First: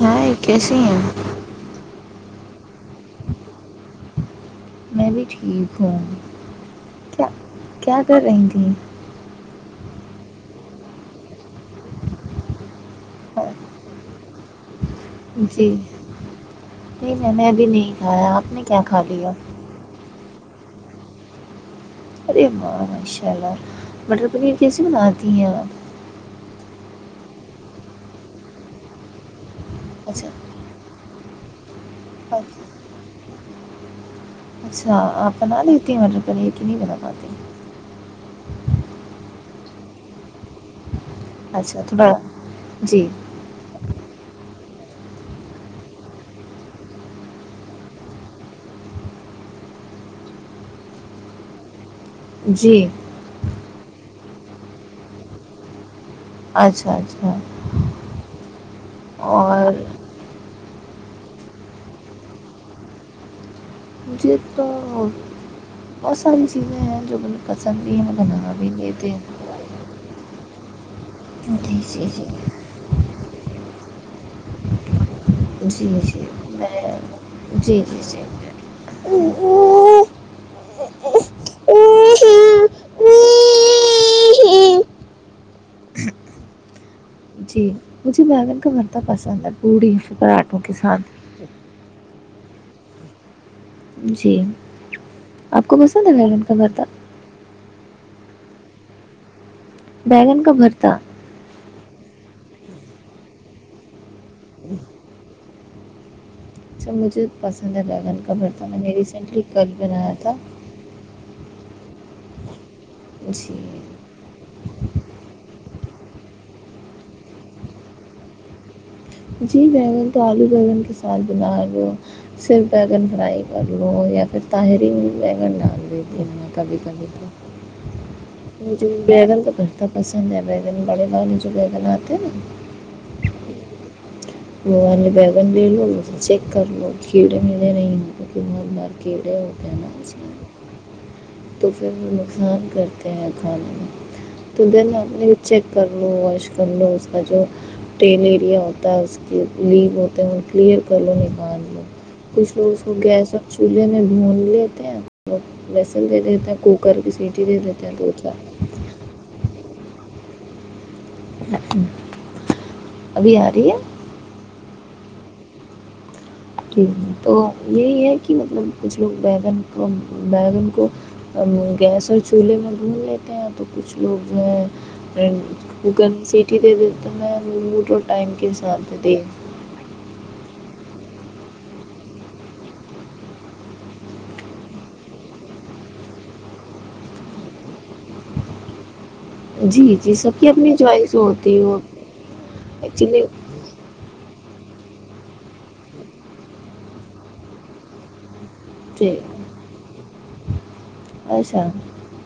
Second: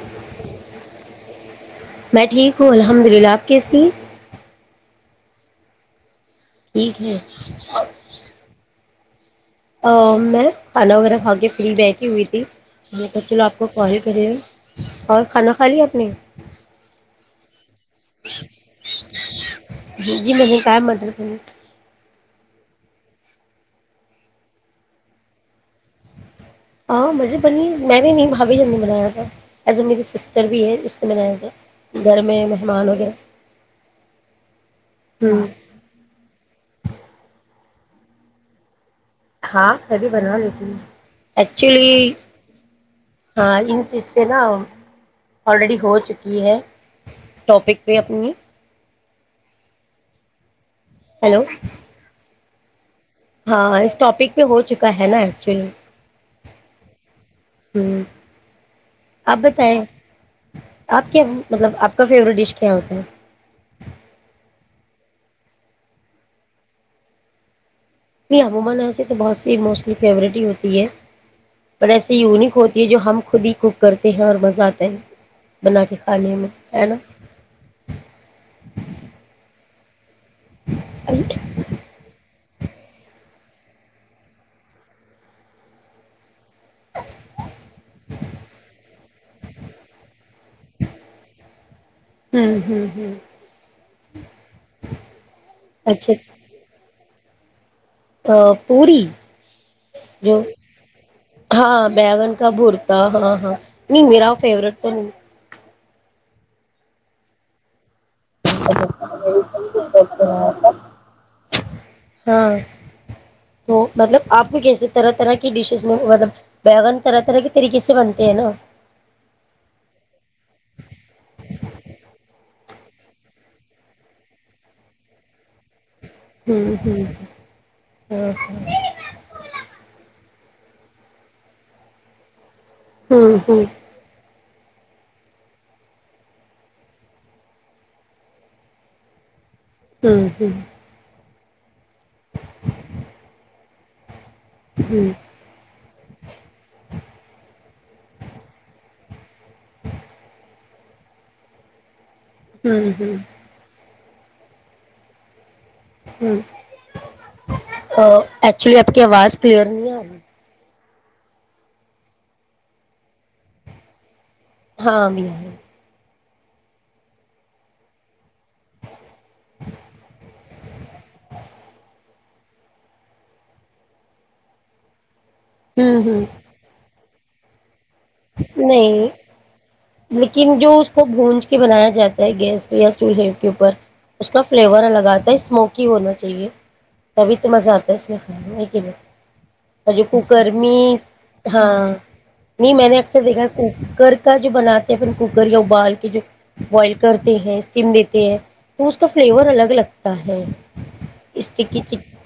ہاں یہ کیسے ہیں ہ الحمد للہ آپ کیسیے ہیں میں بھی ٹھیک ہوں ٹھیک ہے کیا کیا کر رہی تھی ا میں کھانا وغیرہ کھا کے فری بیٹھی ہوئی تھی چلو آپ کو کال کرے جی نہیں میں نے ابھی نہیں کھایا آپ نے کیا کھا لیا جی مجھے ائم آڈر کر ارے ماں ماشاء اللہ مٹر پنیر کیسے بناتی ہیں آپ ہاں م بنی میں نے نہیں بابھی ج نے بنایا تھا ایز ا میری سسٹر بھی ہے اس [unintelligible] گھر میں مہمان ہو گیا اچھا آپ بنا لیتی ہیں مٹر پ یہ کہ نہیں بنا پاتی ہاں میں بھیھی بناو لیتی ہوں ایکچولی ہاں ان چیز پہ نا آلریڈی ہو چکی ہے ٹاپک پہ اپنی ہیلو جی ہاں اس ٹاپک پہ ہو چکا ہے نا ایکچولی اچھا اچھا ہوں آپ اور بتائیں آپ کیا مطلب آپ کا فیوریٹ ڈش کیا ہوتا ہے مجھے تو بہتسانی چیزیں ہیں جو میں پ [inaudible] کرتے ہیں اور مزہ آتا ہے بنا جی جی کے میں کھانے ہے نا جی جی جی [unintelligible] ا جی مجھے بیگن کا برتہ پسند ہے پوڑی پھر پراٹھوں کے ساتھ ہوں ہوں ہ جی آپ کو کوسا تھا مڈم کابر تھا ا پوری جو بیگن کا بھرتا ہاں بیگن کابورتا ہاں ہاں نہیں میرا فیورٹ تو نہیں سب مجھے پسند ہے لگن خبر تھا میں نے ریسینٹلی کل پہ رہا تھا ہاں تو مطلب آپ کو کیسے طرح طرح کی ڈش ج مطلب بگن طرح طرح کے طریقے سے بنتے ہیں نا جی بیگن تو آلو بیگن کے ساتھ بنا لو صرف بیگن فرائی کر لو یا پھر تاہرین بیگن ڈال د میں ہوں کبھی ہوں کبھی ہاں تو بگن تو بیٹھتا بس دندہ بیگن بڑے والال جو بے گا ہوتے ہیں ہاں ہاں وہ وال نے بگ لے لو م چیک کر لو کڑے میرے نہیںار کیڑے ہو ہاں ہوں پھر نقصان کرتے ہیں کھانے میں تو دین اپ چیک کر لو واش کر لو اس کا جو پین ایریا ہوتا ہے اس لیگ ہوتے ہیں وہ کلیئر کر لو نکان میں کچھ لوگ اس کو گیس ایکچولی اور چولہے میں مولیہت ہیں بیگن دے دیتے ہیں کوکر مے سیٹی دے دیتے ہیں دو چار آپ کی آواز کلیئر نہیں آ رہی ابھی آ رہی ہے ہاں ابھی جٹ تو یہی ہے کہ مطلب کچھ لوگ بیگن کو بیگن کو گیس اور چولہے میں بھون لیتے ہیں تو کچھ لوگ جو ہے ہوں کوکر ہوں کی سیٹی دے دیتے ارے نہیں لیکن جو اس کو بھون کے بنایا جاتا ہے گیس پہ یا چولہے کے اوپر اس کا فلیور الگ آتا ہے اسموکی ہونا چاہیے تبھی تو مزہ آتا ہے اس میں کھانے میں نہیں اور جی جو جی سب کی کوکر اپنی میں چوائس ہوتی ہو ہاں نہیں میں نے اکثر ایکچولی کوکر کا جو بناتے ہیں اپ کوکر یا ابال کے جو بوائل کرتے ہیں اسٹیم دیتے ہیں تو اس کا فلیور الگ لگتا ہے اسٹکی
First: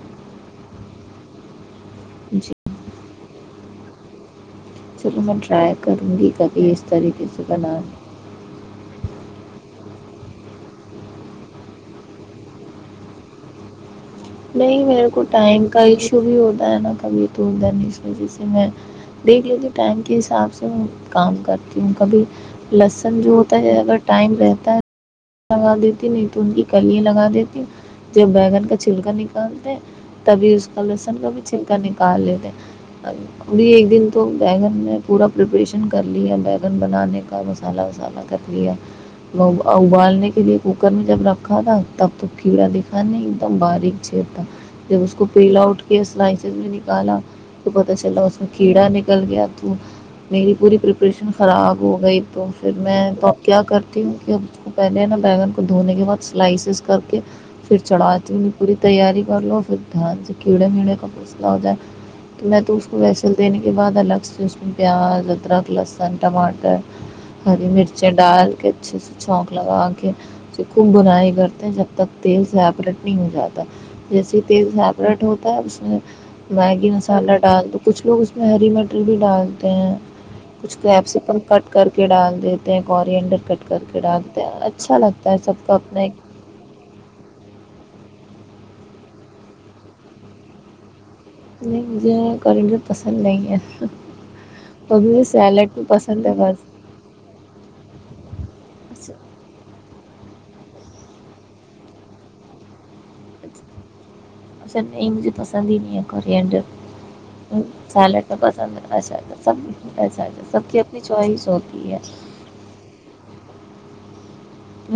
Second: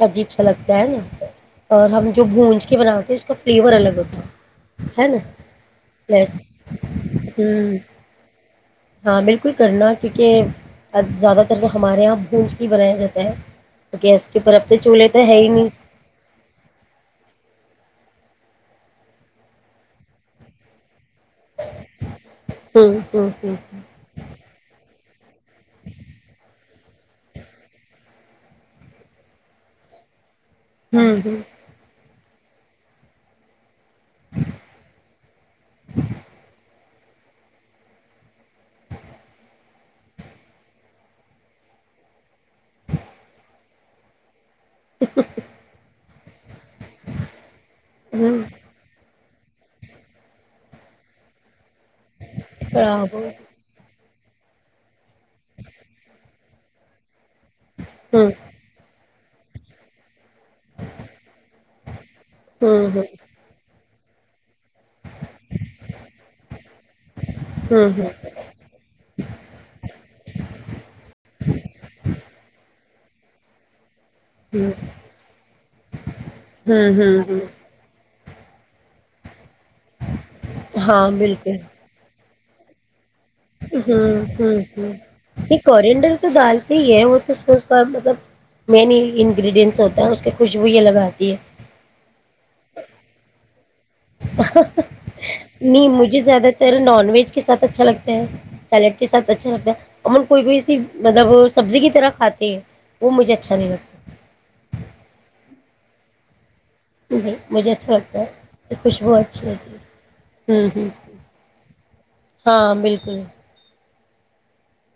عجیب سا لگ ہے نا اور ہم جو بھونج کے بناتے ہیں اس کا فلیور الگ ہوتا ہے ہے نا ٹرائی کروں گی پلس کبھی اس طریقے سے ہوں بنایں ہاں بالکل کرنا کیونکہ زیادہ تر جو ہمارے یہاں بھونج کے هی بنایا جاتا ہے تو گیس کے اوپر اب تو نہیں چولہے میرے تو کو ہے ہی ٹائم نہیں کا ایشو بھی ہوتا ہے نا کبھی تو بن نہیں جی میں دیکھ لیتی ہوں ٹائم کے حساب سے کام کرتی ہوں کبھی ہوں لہسن ہوں جو ہوں ہوتا ہے اگر ٹائم رہتا ہے لگا دیتی نہیں تو ان کی کلیا لگا دیتی جب بیگن کا چھلکا نکالتے تبھی اس کا ہوں لسن کا بھی ہوں چھلکا نکالتے لیتے ایک دن تو بیگن نے پورا پریپریشن کر لیا ہے بگن بنانے کا مسالہ وسالہ کر لیا اوبال نے کے لیے کوکر میں جب رکھا تھا تب تو کیڑا دکھا نہیں ایک دم باریک تھا جب اس کو پیل آؤٹ کے نکالا تو پتا چلا اس ہوں میں کیڑا کل گیا تو میری پوری پریپریشن خراب ہو گئی تو پھر میں خراب ہو تو اب کیا کرتی ہوں [inaudible] پہلے نا بیگن کو دھونے کے بعد سلائسیز کر کے پھر ہوں چڑھاتی نہیں پوری تیاری کر لو پھر کیڑے میڑے واپس نا ا جائے تو میں تو اس ہوں کو ہوں ویسے دینے کے بعد الگ سے اسکو پیاز ادرک لہسن ٹماٹر ہری ہوں ہوں مرچی ڈال کے اچھے سے چونک خب بنائی کرتے ہیں جب تک تیل سے ایپریٹ نہیں ہو جاتا جیسے تیل ہوں سیپریٹ ہوتا ہے اس میں میگی ہوں ہوں مسالہ ہوں ڈال دو کچھ لوگ اس ہری مٹر بھی ڈال اپ کچھ ہاں کریپس اپن بالکل کٹ کر کے ڈال د دیتے ہیں کارن ڈر کٹ کر کا ہوں ہوں ہ یہ کنڈر تو دال سے ہی ہے وہ تو سوچتا ہے مطلب مین انگریڈینٹس ہوتا ہے اس کے خوشبو ہی لگ آتا نہیں مجھے کیڈر پسند نہیں ہے نہیں مجھے زیادہ تر نان ویج کے ساتھ اچھا لگتا ہے سیلیڈ کے ساتھ اچھا لگتا ہے ا کوئی کوئی ایسی مطلب سبزی کی طرح کھاتے ہیں وہ مجھے اچھا نہیں لگتا اصل نہیں مجھے پسند ہی نہیں ہے کرنڈر نہیں مجھے اچھا لگتا ہے سیالڈ تو اس کی پسندنا خوشبو چاہتا اچھی ہوتی ہے سبتا ہوں سب کی ہوں اپنی چوائس ہوتی ہے ہاں بالکل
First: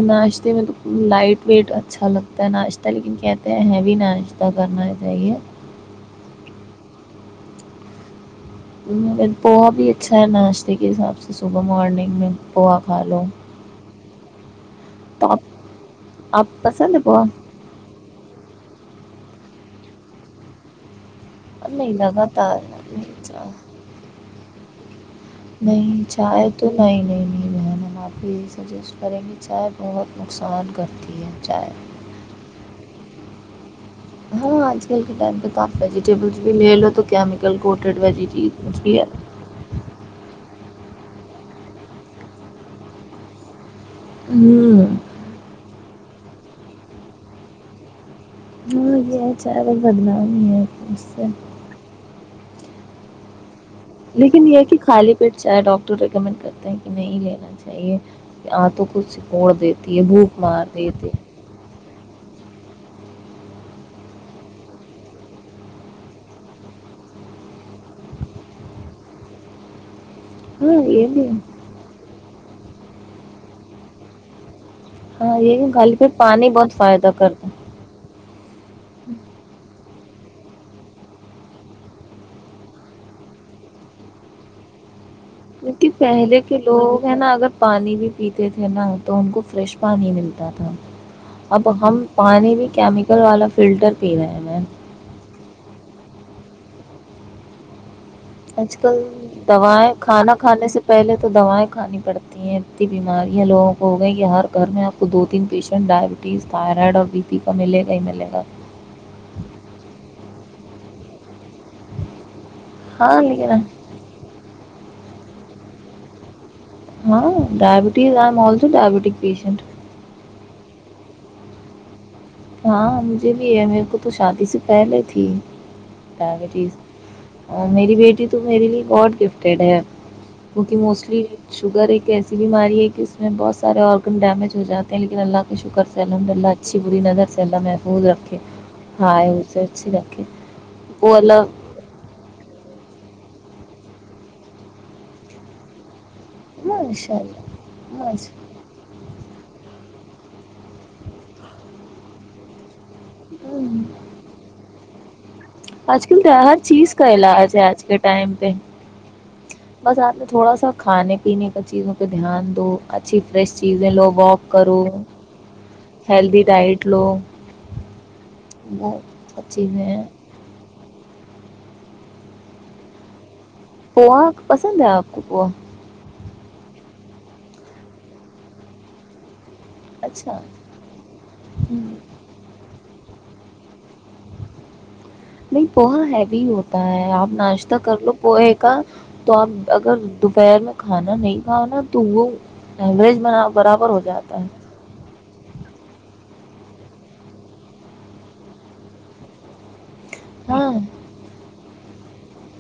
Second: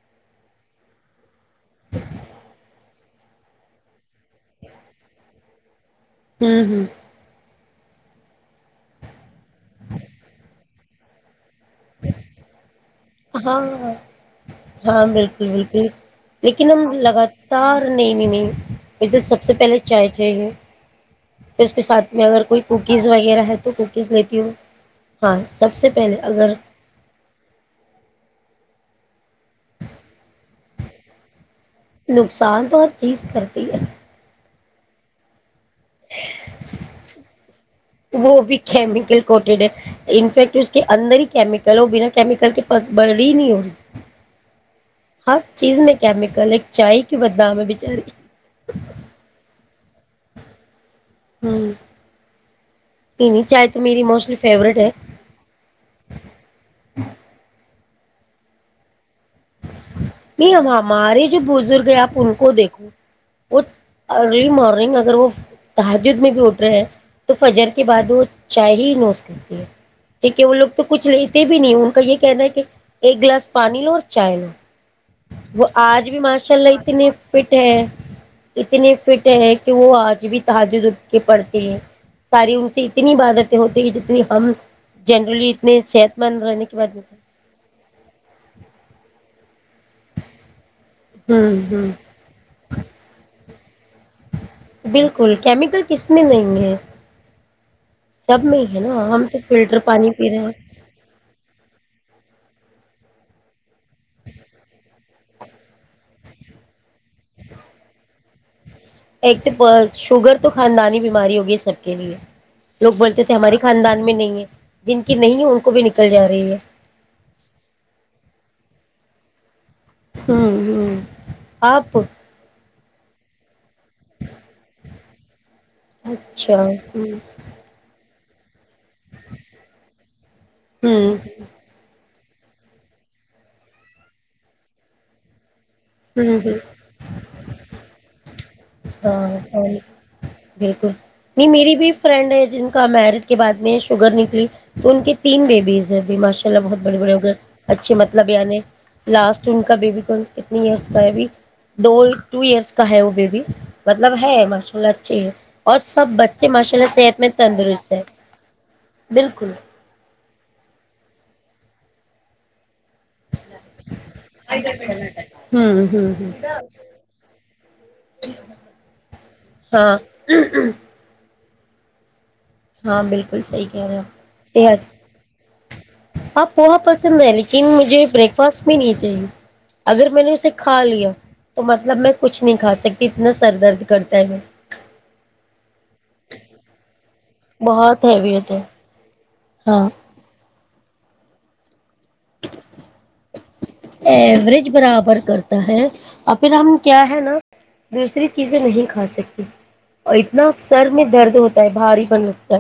ناشتے میں تو لائٹ ویٹ اچھا لگتا ہے ناشتہ لیکن کہتے ہیں ہیوی ناشتہ کرنا چاہیے ہوں ہوں مگر پوہا بھی اچھا ہے ناشتے کے حساب سے صبح مارورننگ میں پہا کھ لو ہاں ہاں بالکل بالکل لیکن ہم لگاتار نہیں نہیں نہیں یہ تو سب سب سے پہلے چائے چاہیے پھر اس کے ساتھ میں اگر کوئی کوکیز وغیرہ ہے تو کوکیز لیتی ہوں ہاں سب سے پہلے اگر نہیں نہیں نہیں مہم ہم آپ کو یہی سجیسٹ کریں گے چائے بہت نقصان کرتی ہے چائے نقصان تو ہر چیز کرتی ہے ہاں آج کل کتا ت ویجیٹیبلس بھی لے لو تو کیمیکل کوٹڈ ویجیٹیبلس بھی ہے کہ اندر ہی کیمییکل ہو بنا کیمییکل کے پ بڑی نہیں ہوی ہوں میں کیمیکل ایک چائے کی بدنام بچاری ہو یہ چ اور بدنؤ بھی نہیں ہے اچھا تیین چائے تو میری موسٹلی لیکن یہ کہ فیوریٹ ہے خالی پیٹ چاہے ڈاکٹر ریکمنڈ کرتے ہیں کہ نہیں لینا چاہی یہ ہ تو کچھ نہیں اب ہمارے جو بزرگ ہیں آپ ان کو دیکھو وہ ارلی مارننگ اگر وہ تحاجد میں بھی اٹھ رہے ہیں تو فجر کے بعد وہ چائے ہی نوس کرتی ہے ٹھیک ہے وہ لوگ تو کچھ لیتے بھی نہیں ان کا یہ کہنا ہے کہ ایک گلاس پانی لو اور چائے لو وہ آج بھی ماشاء اللہ اتنی فٹ ہے اتنی فٹ ہے کہ وہ آج بھی تج کے پڑتے ہیں ساری ان سے اتنی عبادتیں ہوتی ہیں جتنی ہم جنرلی اتنے کیونکہ صحت پہلے مند کے رہنے بعد لوگ ہیں نا اگر پانی بھی پیتے تھے نا تو ان کو فریش پانی ملتا تھا ہوں اب ہوں ہم پانی بھی کیمیکل والا فلٹر بالکل کیمیکل کس میں نہیں ہے سب میں ہی آج ہے کل نا ہم تو فلٹر دوائیں پانی پی کھانا رہے ہیں کھانے سے پہلے تو دوائیں کھانی پڑتی ہیں انی بیماریاں لوگوں کو ہو گئیں کہ ہر گھر میں آپ کو دو تین پیشنٹ ڈائبٹیز تھائرائڈ اور بی پی کا ملے گا ہی ملے گا ایک تو شگگر تو خاندانی بیماری ہوگی سب کے لیے لوگ بولتے تھے ہماراری خاندان میں نہیں ہے جن کی نہیں ہے ان کو بھی نکل جا رہی ہے ہاں ڈائبٹیز آ تو ڈائبٹیک پیشنٹ ہوں ہ آپ ہاں مجھے بھی یہ میرے کو تو شادی سے پہلے تھی بھی اچھا چیز ہوں اور میری بیٹی [inaudible] تو میرے لیے گاڈ گفٹیڈ ہے کیکہ ہوں موسٹلی شوگر ایک ای اسی بیماری ہے کہ اس میں بہت سارے آرگن ڈیمیج ہو جے ہیں لیکن اللہ شکر ہوں سحمدلہ ہوں اچھی بری نظر خ رکھے [inaudible] ہاں بالکل نہیں میری بھی فرینڈ ہے جن کا میرج کے بعد میں شوگر نکلی تو ان کے تین بیبیز ہیں اب بھی ماشاء اللہ بہت بڑے بڑے ہو گئے اچھے مطلب آنے لاسٹ ان کا بیبی کون کتنے ایئرس کا ہے ابھی دو ٹو ایئرس کا کا ہے وہ بیبی مطلب ہے ماشاء اللہ جی آج کل تو ہر چیز کا علاج ہے آج کے ٹائم پہ بالکل بس آپ تھوڑا سا کھانے پینے کا چیزوں پہ دھیان دو اچھی فریش چیزیں لو واک کرو ہوں ہوں ہوں ہیلدی ڈائٹ لو ب سب چیزیں ہیں ہ [unintelligible] ہاں بالکل صحیح کہہ رہے ہو پووا پسند ہے آپ کو پووا آپ وہاں پسند ہے لیکن مجھے بریک فاسٹ میں نہیں چاہیے اگر میں نے اسے کھا لیا تو مطلب میں کچھ نہیں کھا سکتی کتنا سر درد کرتا ہے میں نہیں پووا ہیوی ہوتا ہے آپ ناشتہ کر بہت لو ہیوی پوہے ہوتا کا ہے تو آپ ہاں اگر دوپہر میں کھانا نہیں کھا نا تو وہ ایوریج بنا ایوروریج برابر کرتا ہے اور پھر ہم کیا ہے نا دوسری چیزیں نہیں کھا سکتی اور اتنا سر میں درد ہوتا ہے بھاری ب نکتا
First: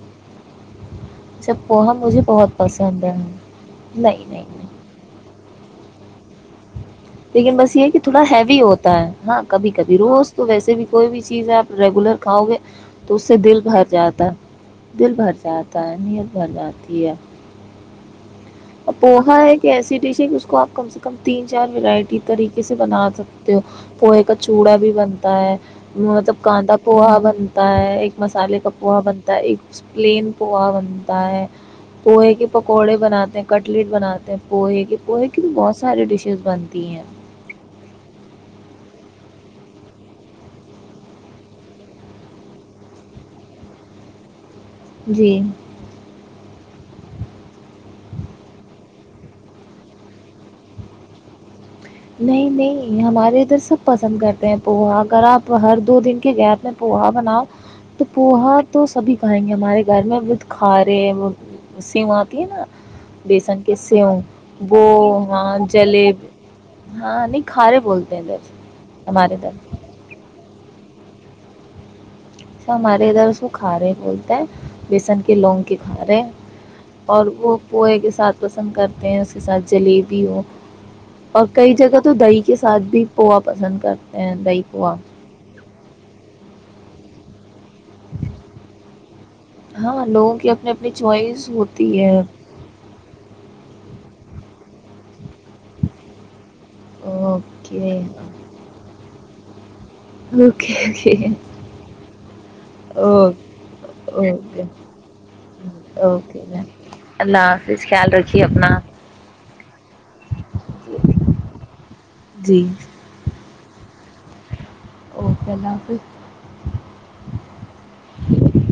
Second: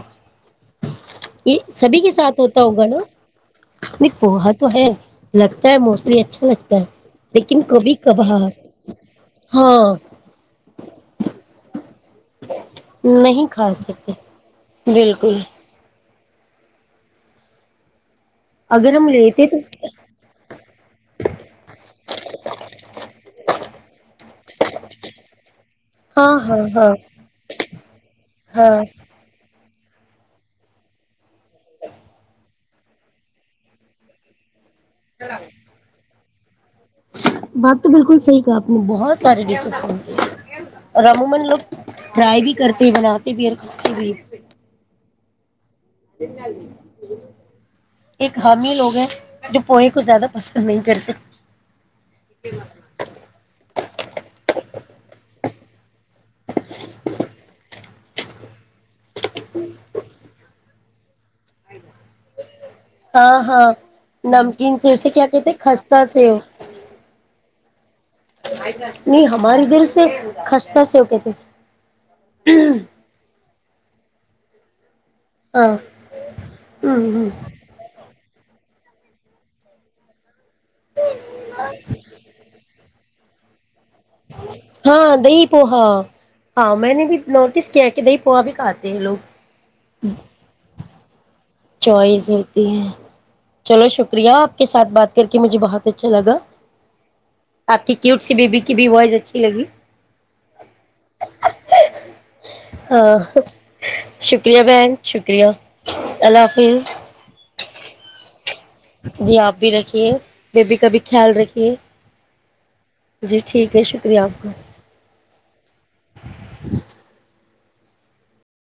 یہ سبھی کے ساتھ ہوتا ہوگا ن نہیں پوا تو ہے لگتا ہے موس اس یہ اچھا لگتا ہے لیکن بس یہ کبھی کہ تھوڑا کبھار ہیوی ہوتا ہے ہاں کبھی کبھی روز تو ویسے بھی کوئی بھی چیز ہے آپ ریگولر کھاؤ گے تو اس سے نہیں دل کھا بھر سکتے جاتا ہے دل بھر بالکل جاتا ہے تت بداتات ہے ا اگر ہم پوہا لیتے ہے تو ایک ایسی ڈش ہے جس کو آپ کم سے کم تین چار ورائٹی طریقے سے بنا سکتے ہو پوہے کا چوڑا بھی بنتا ہے ہاں مطلب ہاں کاندا ہاں پوہا بنتا ہے ایک مسالے کا ہاں پوہا بنتا ہے ایک پلین پوہا بنتا ہے پوہے کے پکوڑے بناتے ہیں کٹلیٹ بناتے ہیں پوہے کے پوہے کی تو بہت سارے ڈشیز بند بات تو بالکل سی کا آپ نے بہت [inaudible] جی ایک حامی لوگ ہیں جو پوہ کو زیادہ پسند نہیں کرتے نہیں نہیں ہمارے ادھر سب پسند کرتے ہیں وہ اگر آپ ہر دو دن کے گیت میں پوہا بناؤ تو پوہا تو سبھی کھیں گے ہمارے گھر میں وت کھارے سیو آتی ہے نا ہاں ہاں نمکین سے اسے کیا کہتے خستہ سے وہ اں نہیں کارے بولتے نہیں ہماریے دل سے خستت سےو کہے ت س ہمے ادھر سو کھا رہے بولتے ہیں بیسن کے لونگ ہاں کے کھارے ہمم اور ہمم وہ پوئے کے ساتھ پسند کرتے ہیں اس کے ساتھ جلیبی ہو اور کئی جگہ تو دہی کے ساتھ بھی پوا پسند کرتا ہ ہاں دئی پو ہا ہاں میں نے بھی نوٹس کیا کہ دی پوہا بھی کھاتے ہیں لوگ چوائز چوائز ہوتی ہے چلو شک شکری آپ کے ساتھ بات کر کے مجھے بہت اچھا لگا آپ کی کیوٹ سی بی بیی کی بی وائس اچھی لگی اوکے ہاں شکریہ اوکے بہن شکریہ او اللہ کے حافظ اللہ حافظ خیال رکھ جی آپ بھی رکھیے بیبی کا بھی خیال رکھیے جی جی ٹھیک ہے شکریہ آپ کا اوکے اللہ حافظ [inaudible] [inaudible]